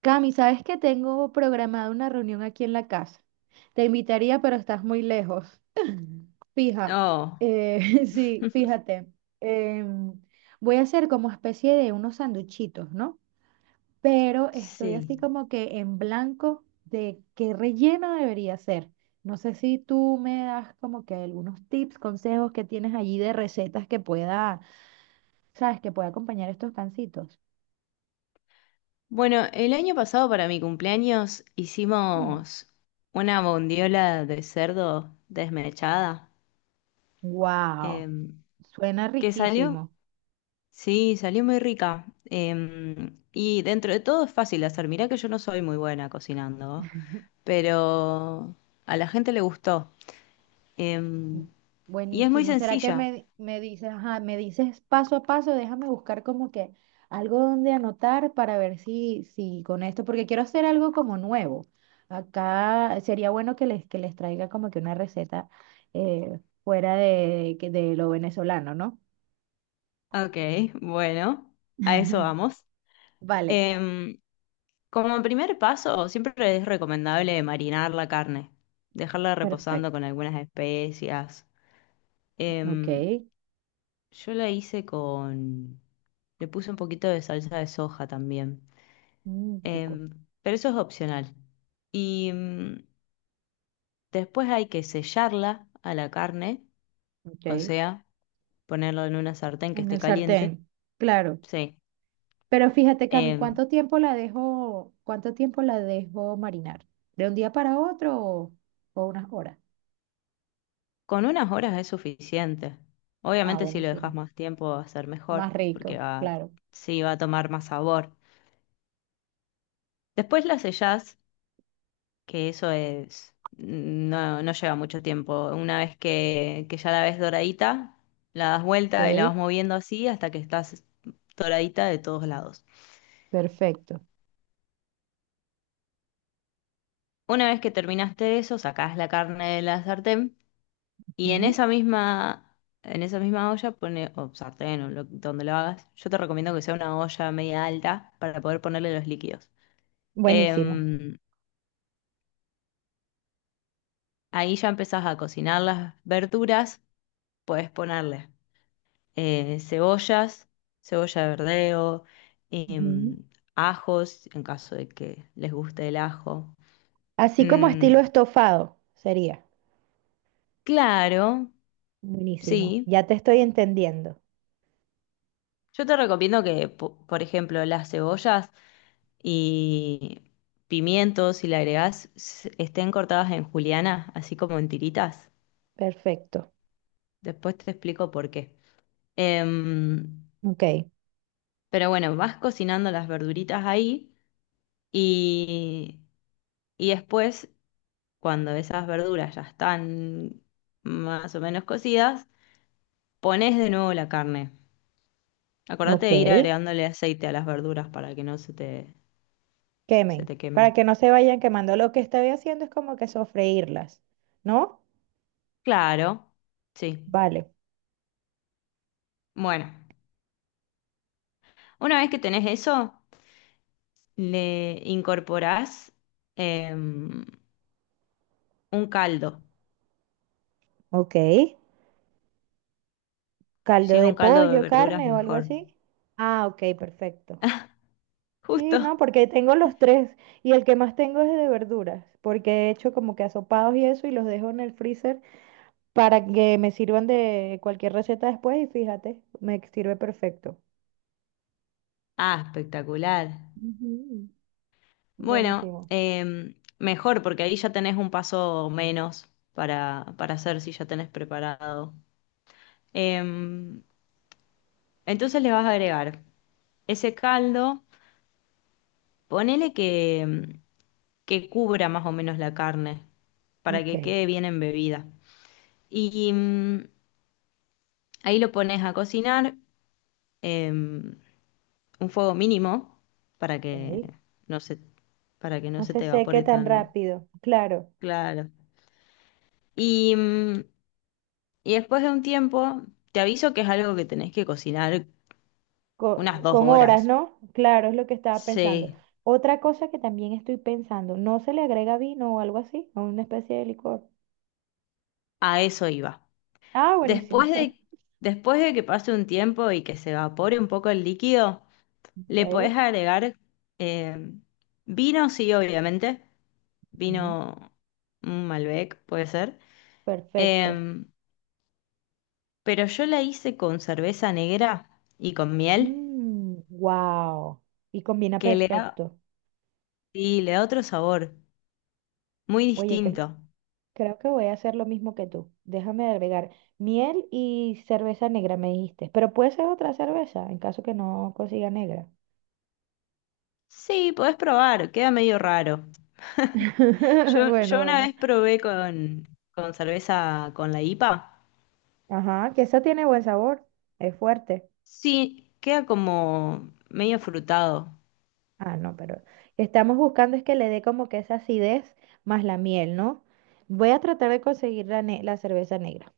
Cami, ¿sabes que tengo programada una reunión aquí en la casa? Te invitaría, pero estás muy lejos. Fija, Oh, sí, fíjate. em, voy a hacer como especie de unos sanduchitos, ¿no? Pero estoy sí. así como que en blanco de qué relleno debería ser. No sé si tú me das como que algunos tips, consejos que tienes allí de recetas que pueda, ¿sabes? Que pueda acompañar estos pancitos. Bueno, el año pasado para mi cumpleaños Mm. hicimos una bondiola de cerdo desmechada, Wow, em, suena que salió, riquísimo. sí, salió muy rica. Y dentro de todo es fácil de hacer. Mirá que yo no soy muy buena cocinando, pero a la gente le gustó. em, y es muy Buenísimo. ¿Será que sencilla. me dices, ajá, me dices paso a paso? Déjame buscar como que algo donde anotar para ver si, si con esto, porque quiero hacer algo como nuevo. Acá sería bueno que que les traiga como que una receta fuera de, de lo venezolano, ¿no? Ok, bueno, a eso vamos. Vale, Em, Como primer paso, siempre es recomendable marinar la carne, dejarla reposando perfecto. con algunas especias. Ok. Em, yo la hice con... Le puse un poquito de salsa de soja también. Mm, rico. Em, pero eso es opcional. Y después hay que sellarla a la carne, Ok. o En sea, ponerlo en una sartén que esté el caliente. sartén. Claro. Sí. Pero fíjate, Cami, Em, ¿cuánto tiempo la dejo, cuánto tiempo la dejo marinar? ¿De un día para otro o unas horas? Con unas horas es suficiente. Ah, Obviamente si lo buenísimo. dejas más tiempo va a ser mejor, Más porque rico, va, claro. sí va a tomar más sabor. Después la sellás, que eso es, no, no lleva mucho tiempo. Una vez que ya la ves doradita, la das vuelta y la Ok, vas moviendo así hasta que estás doradita de todos lados. perfecto. Una vez que terminaste eso, sacás la carne de la sartén. Y Ujú. En esa misma olla pone, o sartén, o donde lo hagas, yo te recomiendo que sea una olla media alta para poder ponerle los líquidos. Buenísimo. Em, ahí ya empezás a cocinar las verduras, puedes ponerle cebollas, cebolla de verdeo, Ujú. em, ajos, en caso de que les guste el ajo. Así como Mm, estilo estofado sería. claro, Buenísimo. sí. Ya te estoy entendiendo. Yo te recomiendo que, por ejemplo, las cebollas y pimientos, si le agregás, estén cortadas en juliana, así como en tiritas. Perfecto. Después te explico por qué. Em, Ok, pero bueno, vas cocinando las verduritas ahí y, y después, cuando esas verduras ya están más o menos cocidas, pones de nuevo la carne. Acordate ok. de ir agregándole aceite a las verduras para que no se te, se Quemen. te Para quemen. que no se vayan quemando. Lo que estoy haciendo es como que sofreírlas, ¿no? Claro, sí. Vale. Bueno, una vez que tenés eso, le incorporás em, un caldo. Ok. Caldo Si es de un caldo de pollo, verduras, carne o algo mejor. así. Ah, ok, perfecto. Sí, Justo. no, porque tengo los tres y el que más tengo es de verduras, porque he hecho como que asopados y eso y los dejo en el freezer para que me sirvan de cualquier receta después y fíjate, me sirve perfecto. Ah, espectacular. Ujú. Bueno, Buenísimo. Mejor porque ahí ya tenés un paso menos para hacer si ya tenés preparado. Em, entonces le vas a agregar ese caldo, ponele que cubra más o menos la carne para Ok, que quede bien embebida. Y ahí lo pones a cocinar, em, un fuego mínimo para que ok. no se, para que no No se se te seque evapore tan tan rápido, claro. claro. Y, mm, y después de un tiempo, te aviso que es algo que tenés que cocinar unas dos Con, horas, horas. ¿no? Claro, es lo que estaba pensando. Sí, Otra cosa que también estoy pensando, ¿no se le agrega vino o algo así? ¿O una especie de licor? a eso iba. Ah, buenísimo. Después de, después de que pase un tiempo y que se evapore un poco el líquido, le podés Ok, agregar eh, vino, sí, obviamente. mm. Vino, un Malbec, puede ser. Perfecto. Em, Pero yo la hice con cerveza negra y con miel, Wow. Y combina que le da, perfecto. sí, le da otro sabor, muy Oye, distinto. creo que voy a hacer lo mismo que tú. Déjame agregar miel y cerveza negra, me dijiste. Pero puede ser otra cerveza, en caso que no consiga negra. Sí, podés probar, queda medio raro. Yo, Bueno, yo una vamos. vez probé con, cerveza con la IPA. Ajá, que esa tiene buen sabor. Es fuerte. Sí, queda como medio frutado Ah, no, pero estamos buscando es que le dé como que esa acidez más la miel, ¿no? Voy a tratar de conseguir la cerveza negra.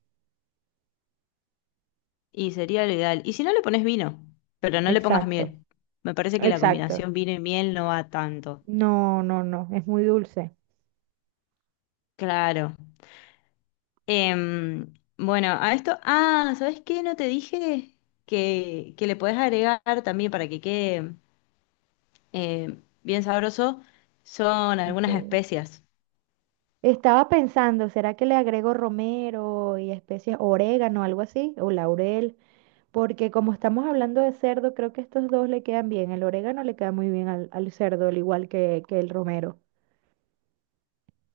y sería lo ideal. Y si no le pones vino, pero no le pongas Exacto, miel. Me parece que la exacto. combinación vino y miel no va tanto. No, no, no, es muy dulce. Claro. Bueno, a esto, ah, ¿sabes qué? No te dije que le podés agregar también para que quede bien sabroso, son algunas Ok. especias. Estaba pensando, ¿será que le agrego romero y especies, orégano, algo así, o laurel? Porque como estamos hablando de cerdo, creo que estos dos le quedan bien. El orégano le queda muy bien al cerdo, al igual que el romero.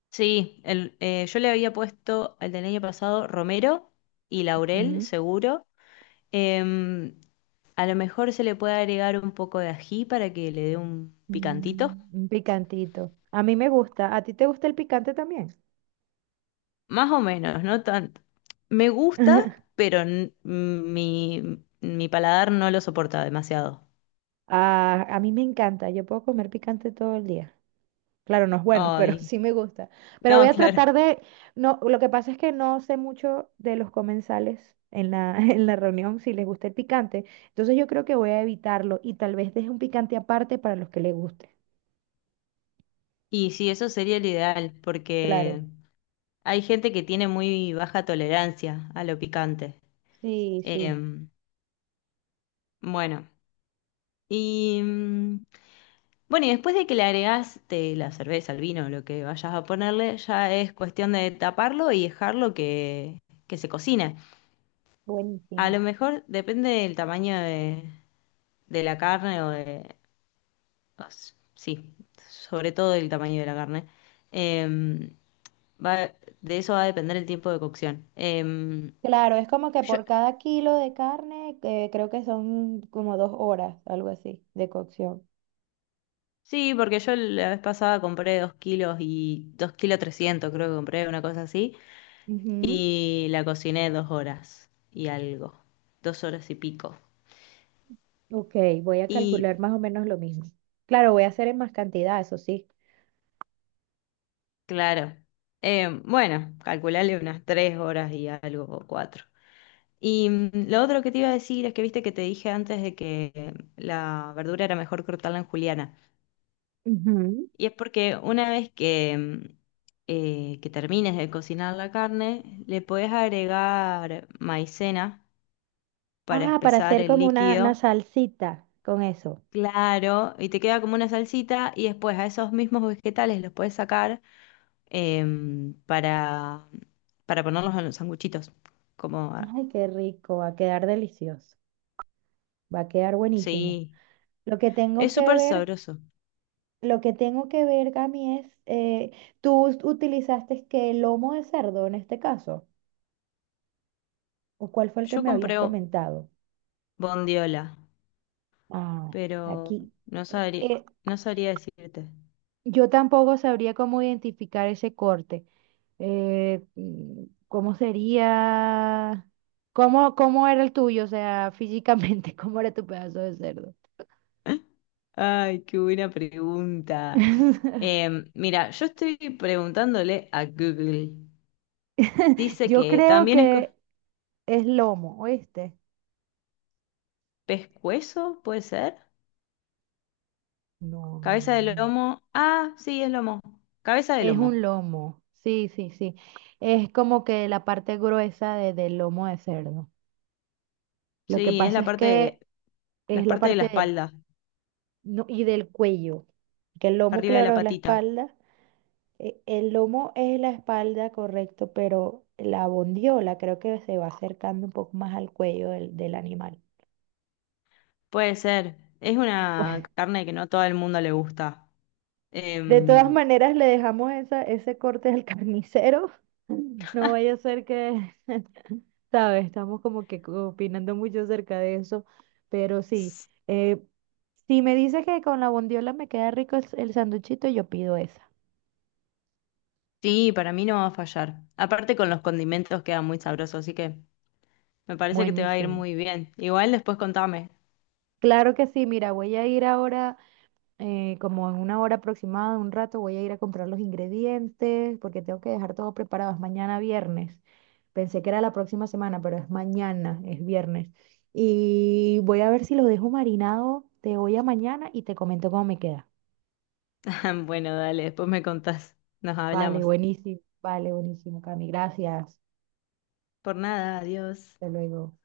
Sí, yo le había puesto el del año pasado romero y laurel, seguro. Em, a lo mejor se le puede agregar un poco de ají para que le dé un picantito. Mm, un picantito. A mí me gusta. ¿A ti te gusta el picante también? Más o menos, no tanto. Me gusta, pero mi paladar no lo soporta demasiado. Ah, a mí me encanta. Yo puedo comer picante todo el día. Claro, no es bueno, pero Ay, sí me gusta. Pero voy no, a claro. tratar de... No, lo que pasa es que no sé mucho de los comensales en la, en la reunión si les gusta el picante. Entonces yo creo que voy a evitarlo y tal vez deje un picante aparte para los que les guste. Y sí, eso sería el ideal, porque Claro. hay gente que tiene muy baja tolerancia a lo picante. Sí, sí. Em, bueno, y mm, bueno, y después de que le agregás te la cerveza, el vino, lo que vayas a ponerle, ya es cuestión de taparlo y dejarlo que se cocine. A Buenísimo. lo mejor depende del tamaño de la carne o de... Sí, sobre todo del tamaño de la carne. Em, Va, de eso va a depender el tiempo de cocción. Claro, es como que yo- por cada kilo de carne, creo que son como 2 horas, algo así, de cocción. sí, porque yo la vez pasada compré 2 kilos y 2 kilos 300 creo que compré, una cosa así, Ujú. y la cociné 2 horas y algo, 2 horas y pico. Ok, voy a Y calcular más o menos lo mismo. Claro, voy a hacer en más cantidad, eso sí. claro, bueno, calcularle unas 3 horas y algo o 4. Y lo otro que te iba a decir es que viste que te dije antes de que la verdura era mejor cortarla en juliana. Ujú. Y es porque una vez que termines de cocinar la carne, le podés agregar maicena para Ah, para espesar hacer el como una líquido, salsita con eso. claro, y te queda como una salsita y después a esos mismos vegetales los puedes sacar em, para, para ponerlos en los sanguchitos. Como, ah, Ay, qué rico, va a quedar delicioso, va a quedar buenísimo. sí, Lo que tengo es que súper ver, sabroso. lo que tengo que ver, Cami, es, ¿tú utilizaste que lomo de cerdo en este caso? ¿O cuál fue el que Yo me habías compré comentado? bondiola, Ah, pero aquí. no eh, sabría, eh, no sabría decirte. yo tampoco sabría cómo identificar ese corte. Mm, ¿cómo sería? Cómo era el tuyo? O sea, físicamente, ¿cómo era tu pedazo de cerdo? Ay, qué buena pregunta. Mira, yo estoy preguntándole a Google. Dice Yo que creo también es que es lomo, ¿oíste? pescuezo, ¿puede ser? No, no, Cabeza no, de no. lomo. Ah, sí, es lomo. Cabeza de Es lomo. un lomo. Sí, sí, sí. Es como que la parte gruesa del lomo de cerdo. Lo que Sí, es pasa es que las es la partes de la parte del. espalda, No, y del cuello, que el lomo, arriba de la claro, es la patita. espalda. El lomo es la espalda, correcto, pero la bondiola creo que se va acercando un poco más al cuello del animal. Puede ser. Es una Bueno, carne que no a todo el mundo le gusta. de todas Em, maneras, le dejamos esa, ese corte al carnicero. No vaya a ser que, ¿sabes? Estamos como que opinando mucho acerca de eso, pero sí. eh, si me dices que con la bondiola me queda rico el sanduchito, yo pido esa. sí, para mí no va a fallar. Aparte con los condimentos queda muy sabroso, así que... Me parece que te va a ir Buenísimo. muy bien. Igual después contame. Claro que sí, mira, voy a ir ahora, como en una hora aproximada, un rato, voy a ir a comprar los ingredientes porque tengo que dejar todo preparado. Es mañana viernes. Pensé que era la próxima semana, pero es mañana, es viernes. Y voy a ver si lo dejo marinado de hoy a mañana y te comento cómo me queda. Bueno, dale, después me contás. Nos hablamos. Vale, buenísimo, Cami. Gracias. Por nada, adiós. Hasta luego.